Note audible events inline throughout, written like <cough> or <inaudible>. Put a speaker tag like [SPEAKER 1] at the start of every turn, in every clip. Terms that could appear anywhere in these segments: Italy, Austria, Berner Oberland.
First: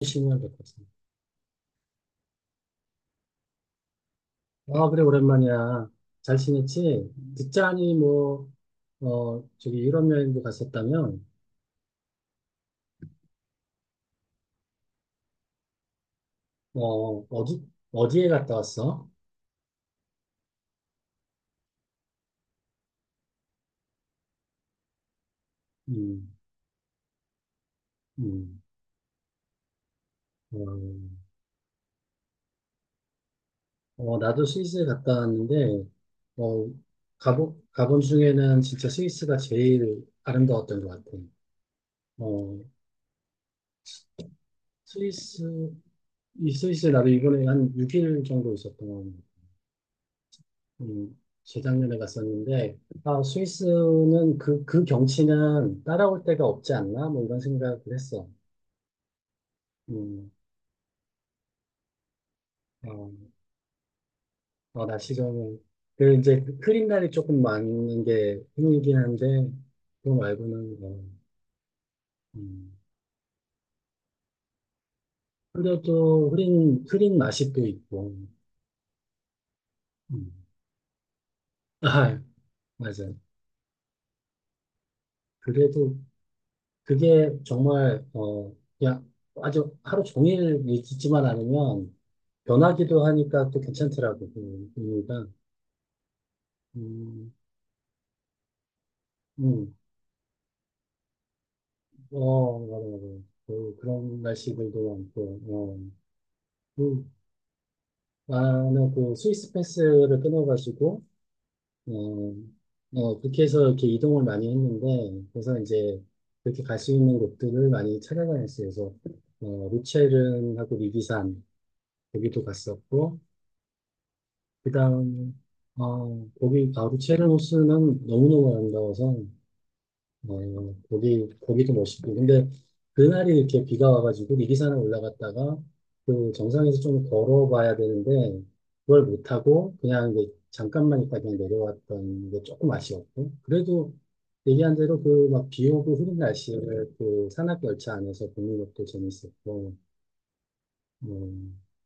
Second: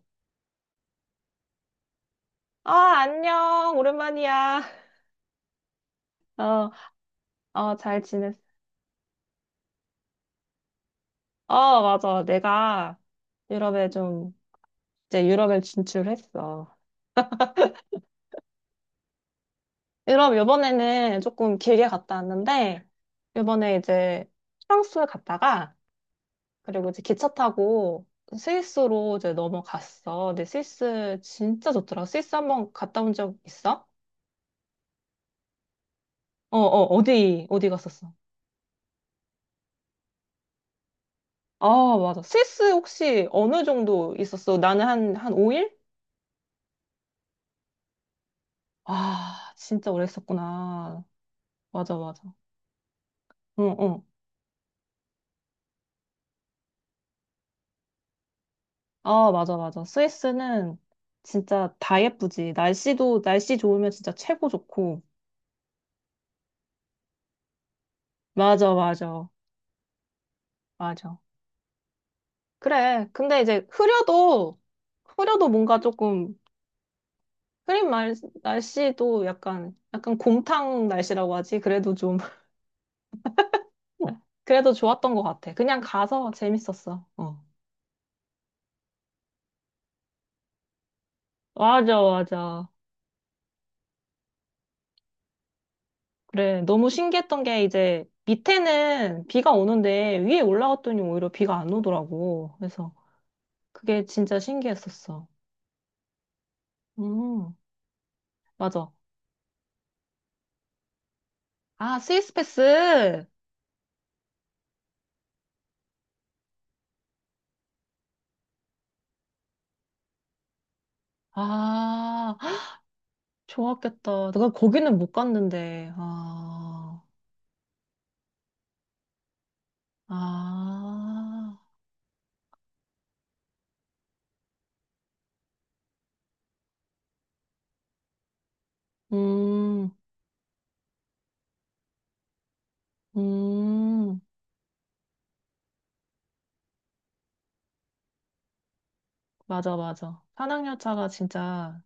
[SPEAKER 1] 1년 됐거든.
[SPEAKER 2] 아, 안녕. 오랜만이야.
[SPEAKER 1] 아, 그래, 오랜만이야. 잘
[SPEAKER 2] <laughs> 어,
[SPEAKER 1] 지냈지?
[SPEAKER 2] 어,
[SPEAKER 1] 듣자니,
[SPEAKER 2] 잘 지냈어.
[SPEAKER 1] 뭐, 저기 유럽 여행도 갔었다면,
[SPEAKER 2] 어, 맞아. 내가 유럽에 좀, 이제 유럽에 진출했어.
[SPEAKER 1] 어, 어디, 어디에 갔다 왔어?
[SPEAKER 2] 유럽 요번에는 조금 길게 갔다 왔는데, 요번에 이제 프랑스 갔다가,
[SPEAKER 1] 음,
[SPEAKER 2] 그리고 이제 기차 타고
[SPEAKER 1] 음,
[SPEAKER 2] 스위스로 이제 넘어갔어. 근데
[SPEAKER 1] 어,
[SPEAKER 2] 스위스 진짜 좋더라. 스위스 한번 갔다 온 적 있어?
[SPEAKER 1] 나도 스위스에 갔다 왔는데,
[SPEAKER 2] 어,
[SPEAKER 1] 어,
[SPEAKER 2] 어,
[SPEAKER 1] 가본,
[SPEAKER 2] 어디
[SPEAKER 1] 가본
[SPEAKER 2] 갔었어?
[SPEAKER 1] 중에는 진짜 스위스가 제일 아름다웠던 것 같아.
[SPEAKER 2] 아, 맞아.
[SPEAKER 1] 어,
[SPEAKER 2] 스위스 혹시 어느 정도 있었어? 나는 한
[SPEAKER 1] 스위스,
[SPEAKER 2] 5일?
[SPEAKER 1] 이 스위스에 나도 이번에 한 6일 정도 있었던,
[SPEAKER 2] 아, 진짜 오래 있었구나.
[SPEAKER 1] 음,
[SPEAKER 2] 맞아,
[SPEAKER 1] 재작년에
[SPEAKER 2] 맞아.
[SPEAKER 1] 갔었는데, 아,
[SPEAKER 2] 응, 응.
[SPEAKER 1] 스위스는 그 경치는 따라올 데가 없지 않나? 뭐 이런 생각을 했어.
[SPEAKER 2] 아, 맞아.
[SPEAKER 1] 음,
[SPEAKER 2] 스위스는 진짜 다 예쁘지.
[SPEAKER 1] 어,
[SPEAKER 2] 날씨도, 날씨 좋으면 진짜 최고
[SPEAKER 1] 어,
[SPEAKER 2] 좋고.
[SPEAKER 1] 날씨 좋으면. 그 이제 그 흐린 날이 조금 많은 게 힘
[SPEAKER 2] 맞아,
[SPEAKER 1] 이긴 한데,
[SPEAKER 2] 맞아,
[SPEAKER 1] 그거 말고는, 뭐,
[SPEAKER 2] 맞아.
[SPEAKER 1] 음,
[SPEAKER 2] 그래. 근데 이제 흐려도, 흐려도 뭔가
[SPEAKER 1] 그래도
[SPEAKER 2] 조금,
[SPEAKER 1] 흐린 맛이 또
[SPEAKER 2] 흐린
[SPEAKER 1] 있고.
[SPEAKER 2] 말, 날씨도 약간, 약간
[SPEAKER 1] 음.
[SPEAKER 2] 곰탕 날씨라고 하지. 그래도 좀,
[SPEAKER 1] 아, 맞아.
[SPEAKER 2] <laughs> 그래도 좋았던 것 같아. 그냥
[SPEAKER 1] 그래도
[SPEAKER 2] 가서 재밌었어.
[SPEAKER 1] 그게
[SPEAKER 2] 어.
[SPEAKER 1] 정말, 그냥 아주 하루 종일 있지만 않으면,
[SPEAKER 2] 맞아, 맞아.
[SPEAKER 1] 변하기도 하니까 또 괜찮더라고, 그 분위기가.
[SPEAKER 2] 그래, 너무
[SPEAKER 1] 음,
[SPEAKER 2] 신기했던 게 이제 밑에는 비가
[SPEAKER 1] 음,
[SPEAKER 2] 오는데 위에 올라갔더니 오히려 비가 안 오더라고.
[SPEAKER 1] 어, 맞아,
[SPEAKER 2] 그래서
[SPEAKER 1] 맞아. 그,
[SPEAKER 2] 그게
[SPEAKER 1] 그런
[SPEAKER 2] 진짜
[SPEAKER 1] 날씨들도
[SPEAKER 2] 신기했었어.
[SPEAKER 1] 많고, 어. 그,
[SPEAKER 2] 음,
[SPEAKER 1] 나는
[SPEAKER 2] 맞아.
[SPEAKER 1] 그 스위스 패스를 끊어가지고,
[SPEAKER 2] 아, 스위스
[SPEAKER 1] 어,
[SPEAKER 2] 패스!
[SPEAKER 1] 그렇게 해서 이렇게 이동을 많이 했는데, 그래서 이제 그렇게 갈 수 있는 곳들을 많이 찾아다녔어요. 그래서, 루체른하고 리비산,
[SPEAKER 2] 아,
[SPEAKER 1] 거기도 갔었고,
[SPEAKER 2] 좋았겠다. 내가
[SPEAKER 1] 그
[SPEAKER 2] 거기는 못
[SPEAKER 1] 다음,
[SPEAKER 2] 갔는데. 아,
[SPEAKER 1] 루체른 호수는 너무너무 아름다워서,
[SPEAKER 2] 아,
[SPEAKER 1] 거기도 멋있고. 근데 그날이 이렇게 비가 와가지고 미리산을 올라갔다가 그 정상에서 좀 걸어봐야 되는데, 그걸 못하고
[SPEAKER 2] 음,
[SPEAKER 1] 그냥 이제 잠깐만 있다 그냥 내려왔던 게 조금 아쉬웠고. 그래도
[SPEAKER 2] 음,
[SPEAKER 1] 얘기한 대로 그 막 비 오고 흐린 날씨를 그 산악열차 안에서 보는 것도 재밌었고.
[SPEAKER 2] 맞아, 맞아. 산악열차가
[SPEAKER 1] 음,
[SPEAKER 2] 진짜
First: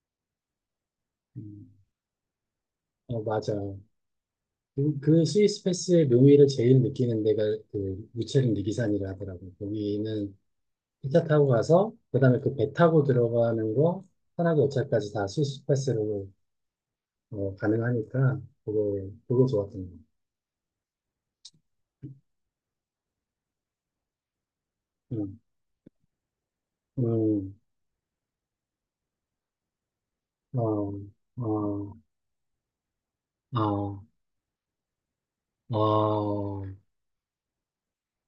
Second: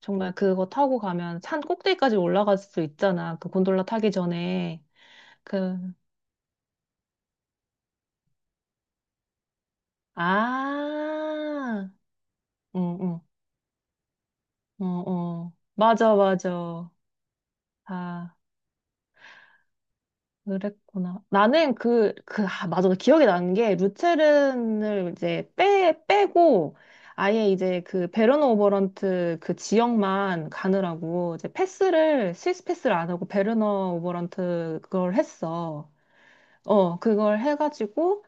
[SPEAKER 2] 정말 그거 타고 가면 산
[SPEAKER 1] 음,
[SPEAKER 2] 꼭대기까지 올라갈 수
[SPEAKER 1] 어,
[SPEAKER 2] 있잖아. 그
[SPEAKER 1] 맞아.
[SPEAKER 2] 곤돌라 타기 전에.
[SPEAKER 1] 그 스위스
[SPEAKER 2] 그
[SPEAKER 1] 패스의 묘미를 제일 느끼는 데가 그 무체린 리기산이라 하더라고. 거기는 기차 타고
[SPEAKER 2] 아,
[SPEAKER 1] 가서 그다음에 그 배
[SPEAKER 2] 응,
[SPEAKER 1] 타고
[SPEAKER 2] 응,
[SPEAKER 1] 들어가는 거, 산악, 도
[SPEAKER 2] 어,
[SPEAKER 1] 열차까지 다
[SPEAKER 2] 어.
[SPEAKER 1] 스위스
[SPEAKER 2] 맞아,
[SPEAKER 1] 패스로
[SPEAKER 2] 맞아. 아,
[SPEAKER 1] 가능하니까 그거 좋았던
[SPEAKER 2] 그랬구나. 나는 그, 그, 아, 맞아. 기억이 나는 게, 루체른을
[SPEAKER 1] 거.
[SPEAKER 2] 이제 빼고, 아예
[SPEAKER 1] 음,
[SPEAKER 2] 이제 그 베르너 오버런트 그 지역만
[SPEAKER 1] 어,
[SPEAKER 2] 가느라고, 이제
[SPEAKER 1] 어,
[SPEAKER 2] 패스를, 스위스 패스를 안 하고 베르너
[SPEAKER 1] 어,
[SPEAKER 2] 오버런트 그걸 했어.
[SPEAKER 1] 어,
[SPEAKER 2] 어, 그걸 해가지고,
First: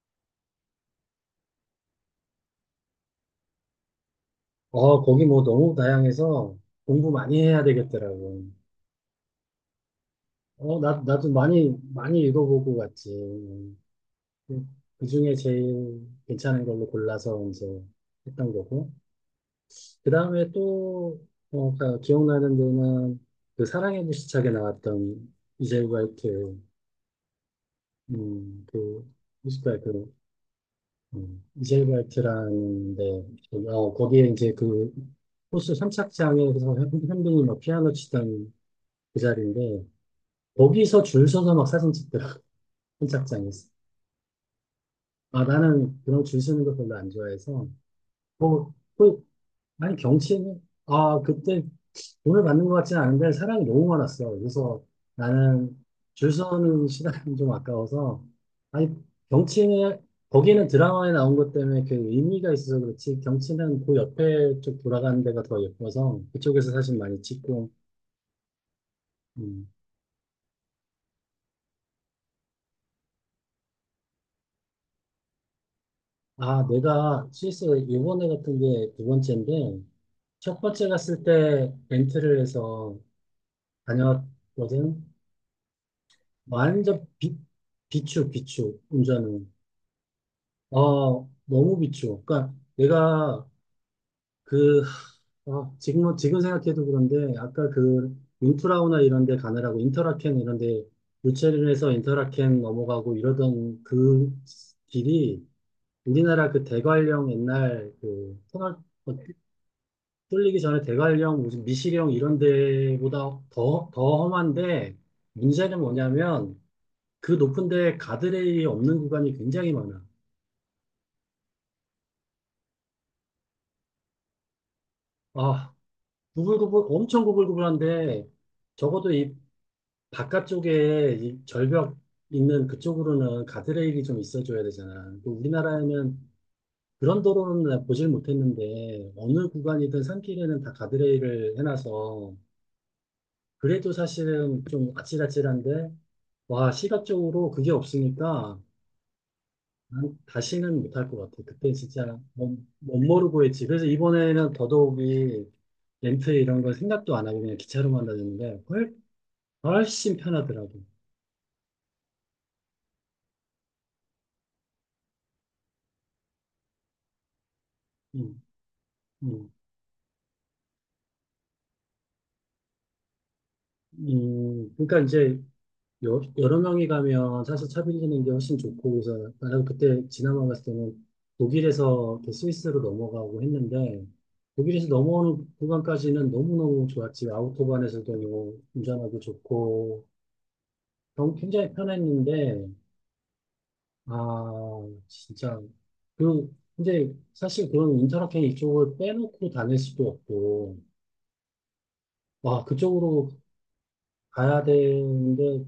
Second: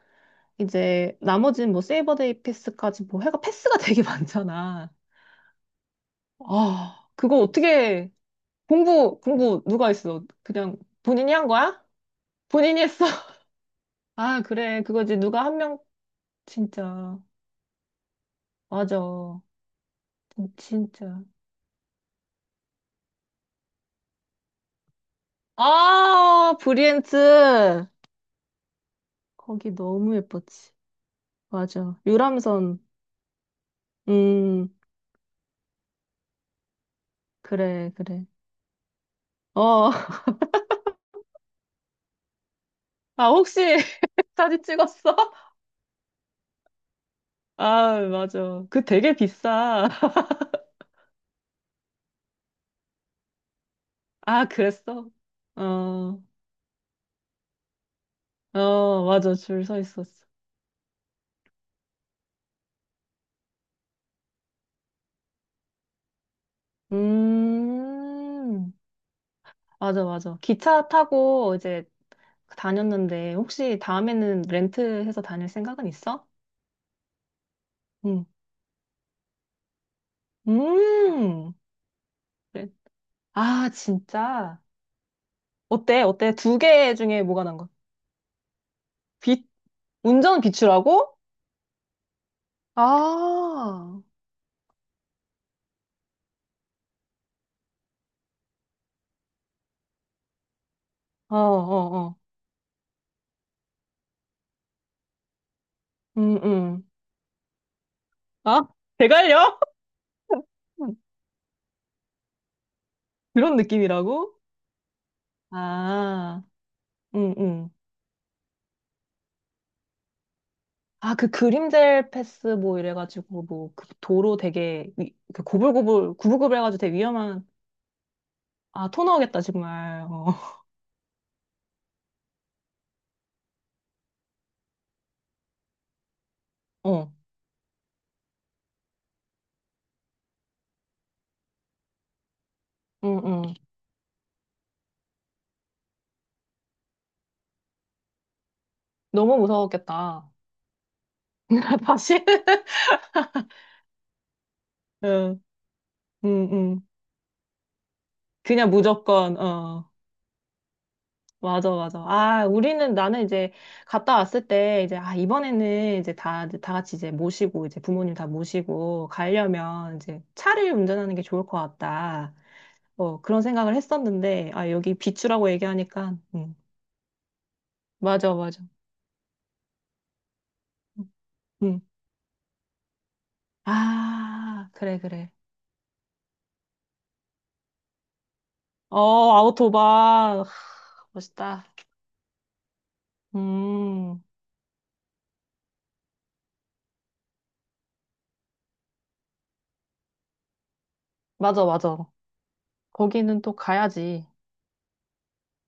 [SPEAKER 2] 이제 나머지는 뭐 세이버데이 패스까지 뭐 해가 패스가 되게 <laughs> 많잖아.
[SPEAKER 1] 어, 거기 뭐 너무 다양해서
[SPEAKER 2] 아,
[SPEAKER 1] 공부
[SPEAKER 2] 그거
[SPEAKER 1] 많이 해야
[SPEAKER 2] 어떻게,
[SPEAKER 1] 되겠더라고.
[SPEAKER 2] 공부 누가 했어? 그냥
[SPEAKER 1] 어, 나 나도
[SPEAKER 2] 본인이 한
[SPEAKER 1] 많이
[SPEAKER 2] 거야?
[SPEAKER 1] 많이 읽어보고
[SPEAKER 2] 본인이 했어.
[SPEAKER 1] 갔지.
[SPEAKER 2] <laughs> 아,
[SPEAKER 1] 그,
[SPEAKER 2] 그래. 그거지.
[SPEAKER 1] 그중에
[SPEAKER 2] 누가 한 명,
[SPEAKER 1] 제일 괜찮은 걸로
[SPEAKER 2] 진짜.
[SPEAKER 1] 골라서 이제 했던 거고.
[SPEAKER 2] 맞아.
[SPEAKER 1] 그 다음에
[SPEAKER 2] 진짜.
[SPEAKER 1] 또, 기억나는 데는 그 사랑의 불시착에 나왔던 이젤
[SPEAKER 2] 아,
[SPEAKER 1] 화이트,
[SPEAKER 2] 브리엔트.
[SPEAKER 1] 그,
[SPEAKER 2] 거기
[SPEAKER 1] 뭐랄까, 그,
[SPEAKER 2] 너무 예뻤지.
[SPEAKER 1] 이젤
[SPEAKER 2] 맞아. 유람선.
[SPEAKER 1] 화이트라는 데, 거기에 이제
[SPEAKER 2] 음,
[SPEAKER 1] 그 호수 선착장에서 현빈이 막 피아노
[SPEAKER 2] 그래.
[SPEAKER 1] 치던 그 자리인데,
[SPEAKER 2] 어, <laughs>
[SPEAKER 1] 거기서 줄 서서 막 사진 찍더라, <laughs>
[SPEAKER 2] 아,
[SPEAKER 1] 선착장에서.
[SPEAKER 2] 혹시 <laughs> 사진 찍었어?
[SPEAKER 1] 아, 나는 그런 줄 서는 거 별로 안 좋아해서,
[SPEAKER 2] 아, 맞아.
[SPEAKER 1] 뭐,
[SPEAKER 2] 그 되게
[SPEAKER 1] 그,
[SPEAKER 2] 비싸.
[SPEAKER 1] 아니,
[SPEAKER 2] <laughs>
[SPEAKER 1] 경치는, 아, 그때 돈을 받는 것 같지는 않은데 사람이 너무 많았어.
[SPEAKER 2] 아,
[SPEAKER 1] 그래서
[SPEAKER 2] 그랬어?
[SPEAKER 1] 나는
[SPEAKER 2] 어,
[SPEAKER 1] 줄 서는 시간이 좀 아까워서, 아니,
[SPEAKER 2] 어, 맞아. 줄 서
[SPEAKER 1] 경치는,
[SPEAKER 2] 있었어.
[SPEAKER 1] 거기는 드라마에 나온 것 때문에 그 의미가 있어서 그렇지, 경치는 그 옆에 쪽 돌아가는 데가 더 예뻐서 그쪽에서 사진 많이 찍고.
[SPEAKER 2] 음.
[SPEAKER 1] 음.
[SPEAKER 2] 맞아, 맞아. 기차 타고 이제 다녔는데, 혹시 다음에는 렌트해서 다닐 생각은 있어?
[SPEAKER 1] 아, 내가 스위스
[SPEAKER 2] 응.
[SPEAKER 1] 이번에 같은 게 두 번째인데, 첫 번째 갔을
[SPEAKER 2] 음.
[SPEAKER 1] 때 렌트를
[SPEAKER 2] 그래.
[SPEAKER 1] 해서
[SPEAKER 2] 아, 진짜.
[SPEAKER 1] 다녔거든.
[SPEAKER 2] 어때? 어때? 두 개
[SPEAKER 1] 완전
[SPEAKER 2] 중에 뭐가 난 거?
[SPEAKER 1] 비추 비추.
[SPEAKER 2] 비,
[SPEAKER 1] 운전은
[SPEAKER 2] 운전 비추라고?
[SPEAKER 1] 너무 비추. 그러니까
[SPEAKER 2] 아,
[SPEAKER 1] 내가,
[SPEAKER 2] 어,
[SPEAKER 1] 그, 지금 생각해도 그런데, 아까 그 윈프라우나 이런 데 가느라고 인터라켄 이런 데,
[SPEAKER 2] 어,
[SPEAKER 1] 유채림에서
[SPEAKER 2] 어.
[SPEAKER 1] 인터라켄 넘어가고 이러던 그 길이,
[SPEAKER 2] 음,
[SPEAKER 1] 우리나라 그
[SPEAKER 2] 음.
[SPEAKER 1] 대관령 옛날 그
[SPEAKER 2] 아,
[SPEAKER 1] 터널, 어,
[SPEAKER 2] 대갈려? <laughs>
[SPEAKER 1] 뚫리기 전에 대관령 무슨 미시령 이런 데보다
[SPEAKER 2] 그런
[SPEAKER 1] 더
[SPEAKER 2] 느낌이라고?
[SPEAKER 1] 험한데, 문제는
[SPEAKER 2] 아,
[SPEAKER 1] 뭐냐면 그
[SPEAKER 2] 응,
[SPEAKER 1] 높은
[SPEAKER 2] 응.
[SPEAKER 1] 데 가드레일이 없는 구간이 굉장히 많아.
[SPEAKER 2] 아, 그 그림젤 패스 뭐 이래가지고 뭐 그 도로 되게 위, 그
[SPEAKER 1] 아,
[SPEAKER 2] 고불고불 구불구불 해가지고
[SPEAKER 1] 구불구불,
[SPEAKER 2] 되게
[SPEAKER 1] 엄청
[SPEAKER 2] 위험한
[SPEAKER 1] 구불구불한데,
[SPEAKER 2] 아, 아, 토
[SPEAKER 1] 적어도 이
[SPEAKER 2] 나오겠다, 정말. 어.
[SPEAKER 1] 바깥쪽에 이 절벽 있는 그쪽으로는 가드레일이 좀 있어줘야 되잖아. 그 우리나라에는
[SPEAKER 2] 어.
[SPEAKER 1] 그런 도로는 나 보질 못했는데, 어느 구간이든 산길에는 다 가드레일을 해놔서,
[SPEAKER 2] 응, 응.
[SPEAKER 1] 그래도 사실은 좀 아찔아찔한데, 와, 시각적으로 그게 없으니까,
[SPEAKER 2] 너무
[SPEAKER 1] 난
[SPEAKER 2] 무서웠겠다.
[SPEAKER 1] 다시는 못할 것 같아. 그때
[SPEAKER 2] <laughs>
[SPEAKER 1] 진짜
[SPEAKER 2] 다시?
[SPEAKER 1] 못 모르고 했지. 그래서 이번에는
[SPEAKER 2] 응,
[SPEAKER 1] 더더욱이
[SPEAKER 2] 응,
[SPEAKER 1] 렌트 이런 걸
[SPEAKER 2] 응.
[SPEAKER 1] 생각도 안 하고 그냥 기차로만 다녔는데
[SPEAKER 2] 그냥 무조건, 어.
[SPEAKER 1] 훨씬 편하더라고.
[SPEAKER 2] 맞아, 맞아. 아, 우리는, 나는 이제 갔다 왔을 때, 이제, 아, 이번에는 이제 다 같이 이제 모시고, 이제 부모님 다
[SPEAKER 1] 음,
[SPEAKER 2] 모시고,
[SPEAKER 1] 음,
[SPEAKER 2] 가려면 이제 차를 운전하는 게 좋을 것 같다. 어, 그런 생각을 했었는데, 아, 여기
[SPEAKER 1] 그러니까 이제
[SPEAKER 2] 비추라고 얘기하니까,
[SPEAKER 1] 여,
[SPEAKER 2] 응.
[SPEAKER 1] 여러 명이 가면 사실 차별리는 게
[SPEAKER 2] 맞아,
[SPEAKER 1] 훨씬
[SPEAKER 2] 맞아.
[SPEAKER 1] 좋고, 그래서 나는 그때 지나만 갔을 때는
[SPEAKER 2] 응. 응.
[SPEAKER 1] 독일에서 이렇게 스위스로 넘어가고 했는데,
[SPEAKER 2] 아,
[SPEAKER 1] 독일에서
[SPEAKER 2] 그래.
[SPEAKER 1] 넘어오는 구간까지는 너무너무 좋았지. 아우토반에서도 뭐
[SPEAKER 2] 어,
[SPEAKER 1] 운전하기 좋고
[SPEAKER 2] 아우토반. 하,
[SPEAKER 1] 너무
[SPEAKER 2] 멋있다.
[SPEAKER 1] 굉장히 편했는데,
[SPEAKER 2] 음,
[SPEAKER 1] 아, 진짜. 그 근데 사실 그런 인터라켄 이쪽을 빼놓고 다닐 수도 없고,
[SPEAKER 2] 맞아, 맞아.
[SPEAKER 1] 와, 그쪽으로
[SPEAKER 2] 거기는 또 가야지.
[SPEAKER 1] 가야 되는데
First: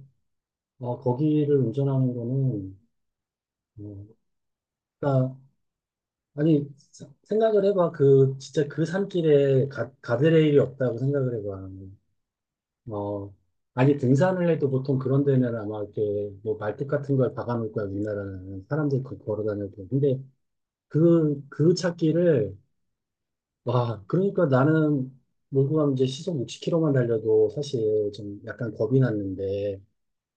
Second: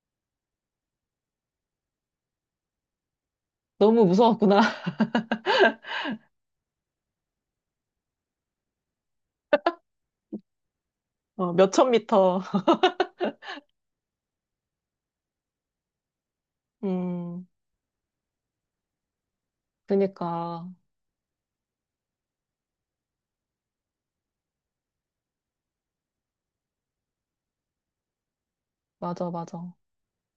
[SPEAKER 1] 거기를 운전하는 거는,
[SPEAKER 2] 너무
[SPEAKER 1] 어,
[SPEAKER 2] 무서웠구나. <laughs>
[SPEAKER 1] 그러니까, 아니, 생각을 해봐. 그, 진짜 그 산길에 가드레일이 없다고 생각을
[SPEAKER 2] 어,
[SPEAKER 1] 해봐.
[SPEAKER 2] 몇천 미터.
[SPEAKER 1] 어, 아니, 등산을 해도 보통 그런 데는 아마 이렇게, 뭐, 말뚝 같은 걸
[SPEAKER 2] 음,
[SPEAKER 1] 박아놓을 거야, 우리나라는. 사람들이 그 걸어 다녀도. 근데
[SPEAKER 2] 그니까.
[SPEAKER 1] 그 찾기를, 와, 그러니까 나는 몰고 가면 이제 시속 60km만 달려도 사실 좀 약간 겁이
[SPEAKER 2] 맞아, 맞아.
[SPEAKER 1] 났는데,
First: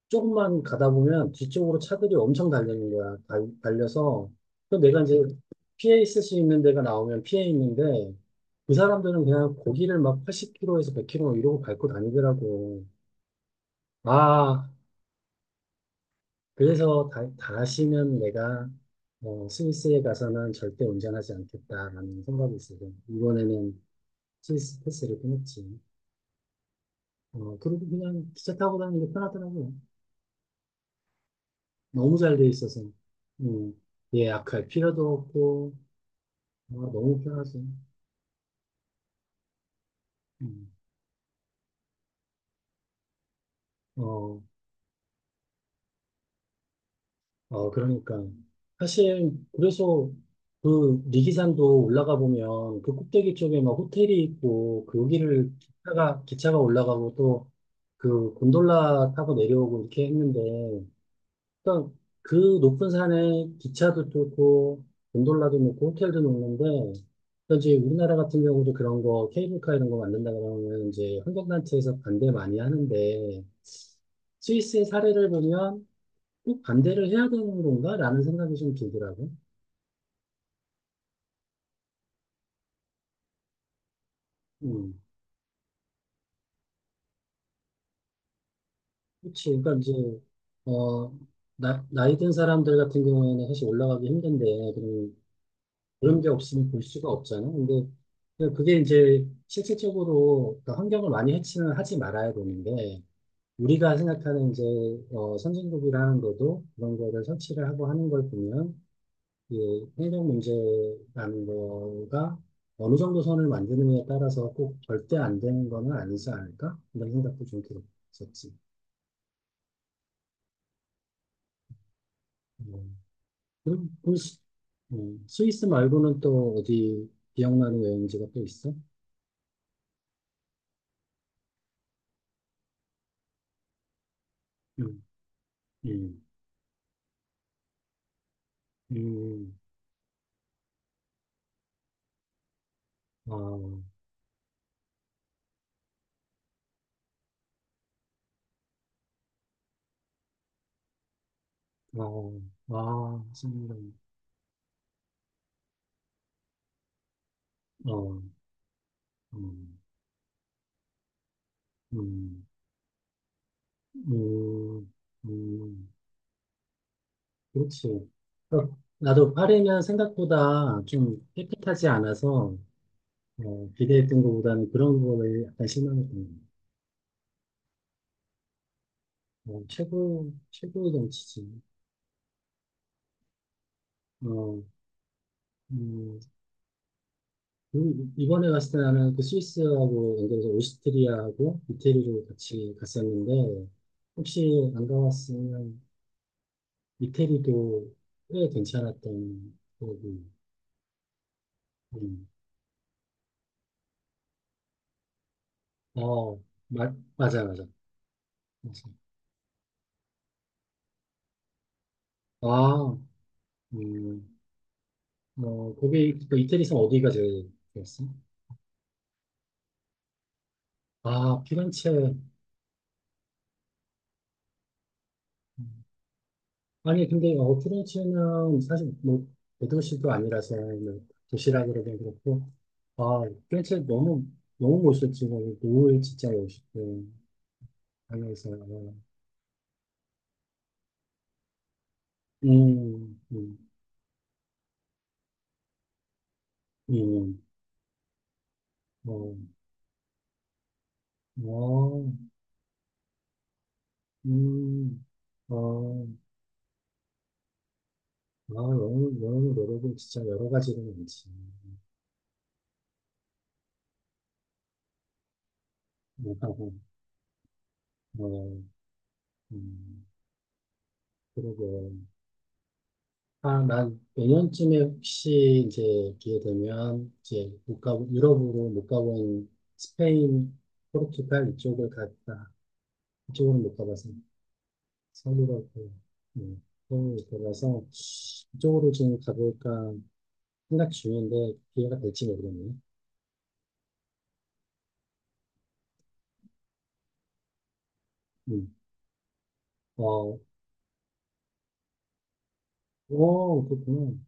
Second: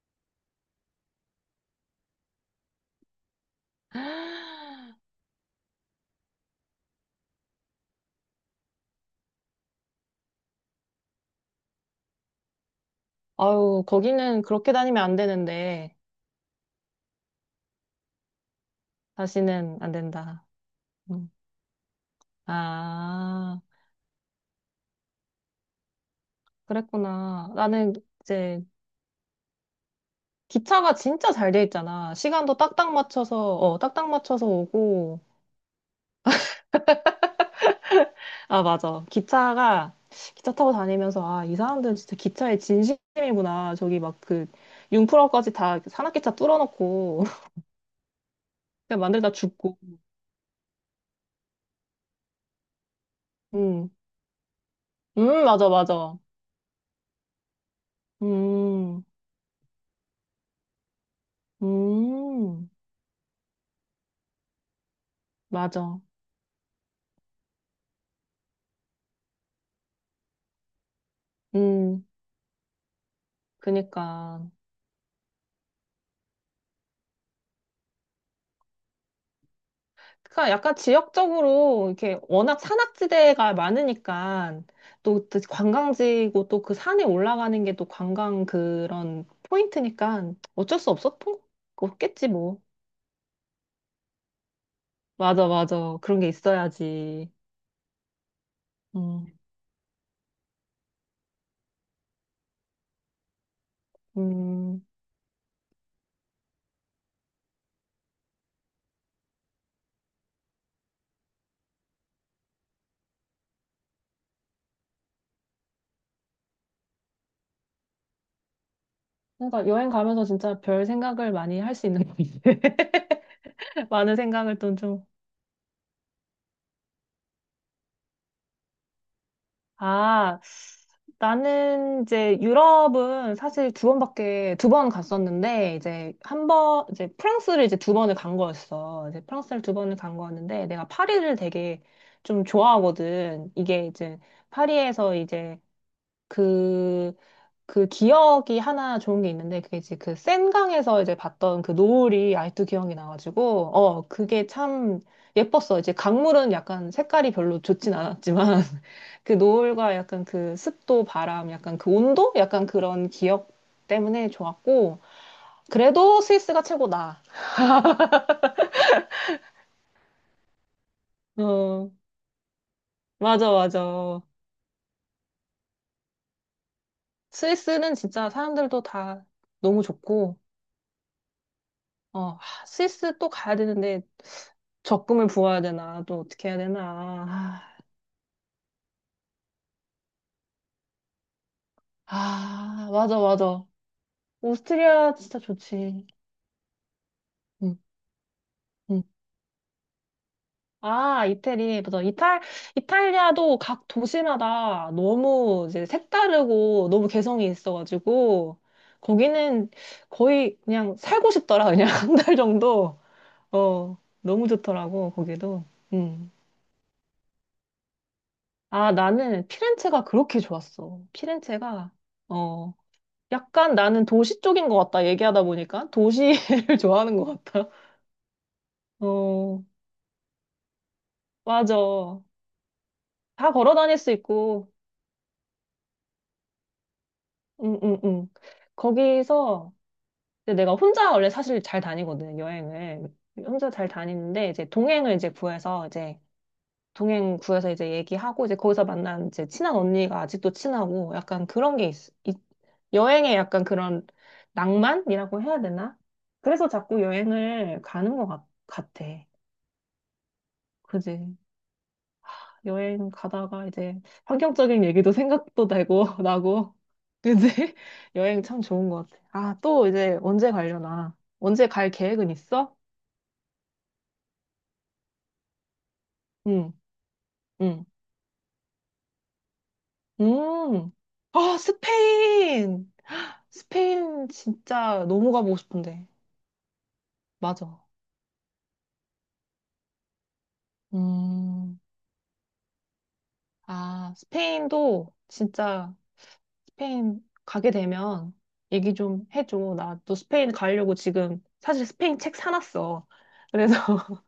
[SPEAKER 1] 조금만 가다 보면 뒤쪽으로 차들이 엄청 달리는 거야. 달려서. 그 내가 이제 피해 있을 수 있는 데가 나오면 피해 있는데, 그 사람들은 그냥 고기를 막 80km에서 100km 이러고 밟고 다니더라고.
[SPEAKER 2] 아유, 거기는
[SPEAKER 1] 아,
[SPEAKER 2] 그렇게 다니면 안 되는데,
[SPEAKER 1] 그래서 다시는 내가
[SPEAKER 2] 다시는 안
[SPEAKER 1] 스위스에
[SPEAKER 2] 된다.
[SPEAKER 1] 가서는 절대
[SPEAKER 2] 음.
[SPEAKER 1] 운전하지 않겠다라는 생각이 있어서,
[SPEAKER 2] 아,
[SPEAKER 1] 이번에는 스위스 패스를 끊었지.
[SPEAKER 2] 그랬구나.
[SPEAKER 1] 그리고
[SPEAKER 2] 나는
[SPEAKER 1] 그냥 기차
[SPEAKER 2] 이제
[SPEAKER 1] 타고 다니는 게 편하더라고요.
[SPEAKER 2] 기차가 진짜 잘 돼 있잖아.
[SPEAKER 1] 너무 잘 돼
[SPEAKER 2] 시간도
[SPEAKER 1] 있어서.
[SPEAKER 2] 딱딱 맞춰서, 어,
[SPEAKER 1] 음,
[SPEAKER 2] 딱딱 맞춰서
[SPEAKER 1] 예약할 필요도
[SPEAKER 2] 오고,
[SPEAKER 1] 없고, 아, 너무 편하지.
[SPEAKER 2] 아, 맞아. 기차가, 기차
[SPEAKER 1] 음.
[SPEAKER 2] 타고 다니면서, 아, 이 사람들은 진짜 기차에 진심이구나. 저기 막
[SPEAKER 1] 어,
[SPEAKER 2] 그, 융프라까지 다 산악기차 뚫어놓고, <laughs>
[SPEAKER 1] 어, 그러니까,
[SPEAKER 2] 그냥
[SPEAKER 1] 사실,
[SPEAKER 2] 만들다 죽고.
[SPEAKER 1] 그래서 그 리기산도 올라가 보면 그 꼭대기 쪽에 막
[SPEAKER 2] 음,
[SPEAKER 1] 호텔이 있고, 거기를
[SPEAKER 2] 맞아, 맞아.
[SPEAKER 1] 기차가 올라가고, 또 그
[SPEAKER 2] 음,
[SPEAKER 1] 곤돌라 타고 내려오고 이렇게 했는데, 그러니까 그
[SPEAKER 2] 음,
[SPEAKER 1] 높은 산에 기차도 뚫고 곤돌라도 놓고
[SPEAKER 2] 맞아.
[SPEAKER 1] 호텔도 놓는데, 그 이제 우리나라 같은 경우도 그런 거 케이블카 이런 거 만든다 그러면 이제 환경단체에서
[SPEAKER 2] 음,
[SPEAKER 1] 반대 많이 하는데,
[SPEAKER 2] 그니까.
[SPEAKER 1] 스위스의 사례를 보면 꼭 반대를 해야 되는 건가라는 생각이 좀 들더라고.
[SPEAKER 2] 그러니까 약간 지역적으로 이렇게 워낙 산악지대가 많으니까
[SPEAKER 1] 음,
[SPEAKER 2] 또, 또 관광지고 또 그 산에 올라가는 게 또 관광 그런
[SPEAKER 1] 그렇지. 그러니까 이제
[SPEAKER 2] 포인트니까 어쩔 수
[SPEAKER 1] 어
[SPEAKER 2] 없었던
[SPEAKER 1] 나이
[SPEAKER 2] 없겠지
[SPEAKER 1] 든
[SPEAKER 2] 뭐.
[SPEAKER 1] 사람들 같은 경우에는 사실 올라가기 힘든데, 그럼
[SPEAKER 2] 맞아, 맞아. 그런
[SPEAKER 1] 그런
[SPEAKER 2] 게
[SPEAKER 1] 게 없으면 볼 수가
[SPEAKER 2] 있어야지.
[SPEAKER 1] 없잖아. 근데 그게 이제
[SPEAKER 2] 음,
[SPEAKER 1] 실질적으로 그 환경을 많이 해치는 하지 말아야 되는데, 우리가 생각하는 이제,
[SPEAKER 2] 음.
[SPEAKER 1] 선진국이라는 것도 그런 거를 설치를 하고 하는 걸 보면, 이 환경 문제라는 거가 어느 정도 선을 만드느냐에 따라서 꼭 절대 안 되는 거는 아니지 않을까? 이런 생각도 좀 들었었지.
[SPEAKER 2] 그러니까 여행 가면서 진짜 별 생각을 많이 할 수 있는 것 같아. <laughs>
[SPEAKER 1] 음. 그럼
[SPEAKER 2] 많은 생각을 또 좀.
[SPEAKER 1] 스위스 말고는 또 어디 기억나는 여행지가 또 있어?
[SPEAKER 2] 아, 나는 이제 유럽은 사실 두 번밖에, 두 번
[SPEAKER 1] 음,
[SPEAKER 2] 갔었는데, 이제
[SPEAKER 1] 음,
[SPEAKER 2] 한 번, 이제 프랑스를 이제 두 번을 간 거였어. 이제
[SPEAKER 1] 음,
[SPEAKER 2] 프랑스를 두 번을 간 거였는데, 내가 파리를 되게 좀 좋아하거든.
[SPEAKER 1] 어,
[SPEAKER 2] 이게 이제 파리에서 이제 그 그 기억이 하나 좋은 게 있는데 그게 이제 그 센강에서 이제 봤던 그 노을이
[SPEAKER 1] 어,
[SPEAKER 2] 아직도 기억이
[SPEAKER 1] 아,
[SPEAKER 2] 나가지고
[SPEAKER 1] 생각,
[SPEAKER 2] 어 그게 참 예뻤어. 이제 강물은 약간 색깔이 별로 좋진
[SPEAKER 1] 어,
[SPEAKER 2] 않았지만 <laughs> 그
[SPEAKER 1] 음,
[SPEAKER 2] 노을과 약간 그 습도, 바람, 약간 그 온도,
[SPEAKER 1] 음,
[SPEAKER 2] 약간 그런 기억 때문에
[SPEAKER 1] 음,
[SPEAKER 2] 좋았고
[SPEAKER 1] 음,
[SPEAKER 2] 그래도 스위스가 최고다.
[SPEAKER 1] 그렇지. 어, 나도 파리는 생각보다 좀 깨끗하지
[SPEAKER 2] 어
[SPEAKER 1] 않아서,
[SPEAKER 2] 맞아
[SPEAKER 1] 기대했던
[SPEAKER 2] 맞아.
[SPEAKER 1] 것보다는 그런 거에 약간 실망했던
[SPEAKER 2] 스위스는 진짜 사람들도 다
[SPEAKER 1] 거.
[SPEAKER 2] 너무 좋고.
[SPEAKER 1] 최고의 정치지.
[SPEAKER 2] 어, 하, 스위스 또 가야 되는데
[SPEAKER 1] 어,
[SPEAKER 2] 적금을 부어야 되나?
[SPEAKER 1] 음,
[SPEAKER 2] 또 어떻게 해야 되나? 아,
[SPEAKER 1] 그리고 이번에 갔을 때 나는 그 스위스하고 연결해서 오스트리아하고 이태리로 같이
[SPEAKER 2] 아, 맞아, 맞아.
[SPEAKER 1] 갔었는데, 혹시 안
[SPEAKER 2] 오스트리아 진짜
[SPEAKER 1] 가봤으면
[SPEAKER 2] 좋지. 응,
[SPEAKER 1] 이태리도 꽤
[SPEAKER 2] 응.
[SPEAKER 1] 괜찮았던 거고.
[SPEAKER 2] 아, 이태리. 맞아.
[SPEAKER 1] 음.
[SPEAKER 2] 이탈, 이탈리아도 각 도시마다 너무 이제
[SPEAKER 1] 어,
[SPEAKER 2] 색다르고 너무
[SPEAKER 1] 맞아,
[SPEAKER 2] 개성이
[SPEAKER 1] 맞아.
[SPEAKER 2] 있어가지고
[SPEAKER 1] 맞아.
[SPEAKER 2] 거기는 거의 그냥 살고 싶더라. 그냥 <laughs> 한 달
[SPEAKER 1] 아,
[SPEAKER 2] 정도. 어,
[SPEAKER 1] 음,
[SPEAKER 2] 너무 좋더라고, 거기도. 응.
[SPEAKER 1] 그 이태리에서 어디가 제일 좋았어?
[SPEAKER 2] 아, 나는 피렌체가 그렇게 좋았어.
[SPEAKER 1] 아, 피렌체.
[SPEAKER 2] 피렌체가. 어. 약간 나는 도시 쪽인 것 같다. 얘기하다
[SPEAKER 1] 음.
[SPEAKER 2] 보니까 도시를 <laughs>
[SPEAKER 1] 아니,
[SPEAKER 2] 좋아하는
[SPEAKER 1] 근데,
[SPEAKER 2] 것 같다.
[SPEAKER 1] 피렌체는 사실 뭐,
[SPEAKER 2] 어,
[SPEAKER 1] 대도시도 아니라서, 뭐, 도시라
[SPEAKER 2] 맞아.
[SPEAKER 1] 그러긴 그렇고, 아,
[SPEAKER 2] 다 걸어
[SPEAKER 1] 피렌체
[SPEAKER 2] 다닐 수
[SPEAKER 1] 너무,
[SPEAKER 2] 있고,
[SPEAKER 1] 너무 멋있었지. 거기 노을 진짜 멋있고,
[SPEAKER 2] 응, 응, 응.
[SPEAKER 1] 하면서,
[SPEAKER 2] 거기서 이제 내가 혼자 원래 사실 잘 다니거든, 여행을.
[SPEAKER 1] 음, 음,
[SPEAKER 2] 혼자 잘 다니는데 이제 동행을 이제 구해서 이제 동행
[SPEAKER 1] 음,
[SPEAKER 2] 구해서 이제 얘기하고 이제 거기서 만난
[SPEAKER 1] 어,
[SPEAKER 2] 이제 친한 언니가 아직도 친하고 약간 그런 게 있,
[SPEAKER 1] 어.
[SPEAKER 2] 있, 여행에 약간 그런
[SPEAKER 1] 음,
[SPEAKER 2] 낭만이라고 해야 되나?
[SPEAKER 1] 어,
[SPEAKER 2] 그래서 자꾸 여행을 가는 것
[SPEAKER 1] 아,
[SPEAKER 2] 같아.
[SPEAKER 1] 영어 노력이 진짜 여러 가지로 많지.
[SPEAKER 2] 그지? 여행 가다가 이제 환경적인 얘기도 생각도 되고 <laughs>
[SPEAKER 1] 못하고,
[SPEAKER 2] 나고 이제 <laughs> 여행 참
[SPEAKER 1] 어,
[SPEAKER 2] 좋은 것 같아. 아, 또
[SPEAKER 1] 음,
[SPEAKER 2] 이제 언제 가려나? 언제 갈
[SPEAKER 1] 그러고,
[SPEAKER 2] 계획은 있어?
[SPEAKER 1] 아, 난 내년쯤에 혹시 이제 기회
[SPEAKER 2] 응,
[SPEAKER 1] 되면, 이제 못
[SPEAKER 2] 응,
[SPEAKER 1] 가고, 유럽으로 못 가본 스페인,
[SPEAKER 2] 음.
[SPEAKER 1] 포르투갈
[SPEAKER 2] 아,
[SPEAKER 1] 이쪽을 갔다.
[SPEAKER 2] 스페인!
[SPEAKER 1] 이쪽으로 못 가봐서,
[SPEAKER 2] 스페인 진짜 너무 가보고
[SPEAKER 1] 서유럽고,
[SPEAKER 2] 싶은데.
[SPEAKER 1] 음, 서울을 못 가봐서,
[SPEAKER 2] 맞아.
[SPEAKER 1] 이쪽으로 좀 가볼까 생각 중인데,
[SPEAKER 2] 음.
[SPEAKER 1] 기회가 될지 모르겠네.
[SPEAKER 2] 아, 스페인도 진짜 스페인 가게 되면
[SPEAKER 1] 음.
[SPEAKER 2] 얘기 좀 해줘. 나 또
[SPEAKER 1] 어,
[SPEAKER 2] 스페인 가려고 지금 사실 스페인 책 사놨어.
[SPEAKER 1] 오,
[SPEAKER 2] 그래서
[SPEAKER 1] 그렇구나.
[SPEAKER 2] <laughs>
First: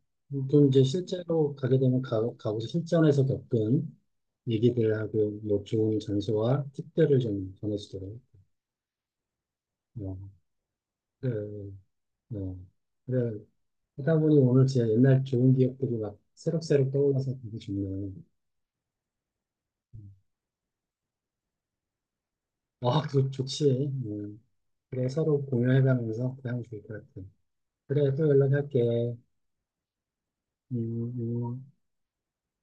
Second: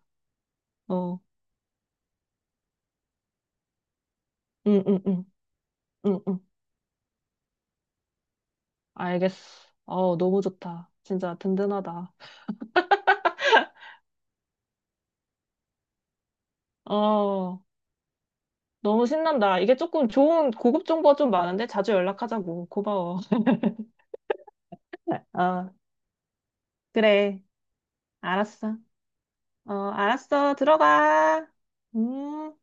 [SPEAKER 1] 그럼 이제
[SPEAKER 2] 어.
[SPEAKER 1] 실제로 가게 되면 가고 실전에서 겪은
[SPEAKER 2] 응, 응, 응,
[SPEAKER 1] 얘기들하고 뭐 좋은
[SPEAKER 2] 응, 응.
[SPEAKER 1] 장소와 팁들을 좀 전해주더라고요.
[SPEAKER 2] 알겠어.
[SPEAKER 1] 어,
[SPEAKER 2] 어, 너무 좋다. 진짜
[SPEAKER 1] 그래,
[SPEAKER 2] 든든하다.
[SPEAKER 1] 어, 그래. 하다 보니 오늘 진짜 옛날 좋은 기억들이 막 새록새록 떠올라서 되게
[SPEAKER 2] 어,
[SPEAKER 1] 좋네요.
[SPEAKER 2] 너무 신난다. 이게 조금
[SPEAKER 1] 음.
[SPEAKER 2] 좋은 고급 정보가 좀 많은데 자주 연락하자고.
[SPEAKER 1] 아,
[SPEAKER 2] 고마워.
[SPEAKER 1] 그, 좋지. 음. 그래,
[SPEAKER 2] <laughs>
[SPEAKER 1] 서로
[SPEAKER 2] 어,
[SPEAKER 1] 공유해가면서 그냥 좋을 것 같아.
[SPEAKER 2] 그래.
[SPEAKER 1] 그래, 또
[SPEAKER 2] 알았어.
[SPEAKER 1] 연락할게.
[SPEAKER 2] 어, 알았어.
[SPEAKER 1] 음,
[SPEAKER 2] 들어가.
[SPEAKER 1] 음.
[SPEAKER 2] 음.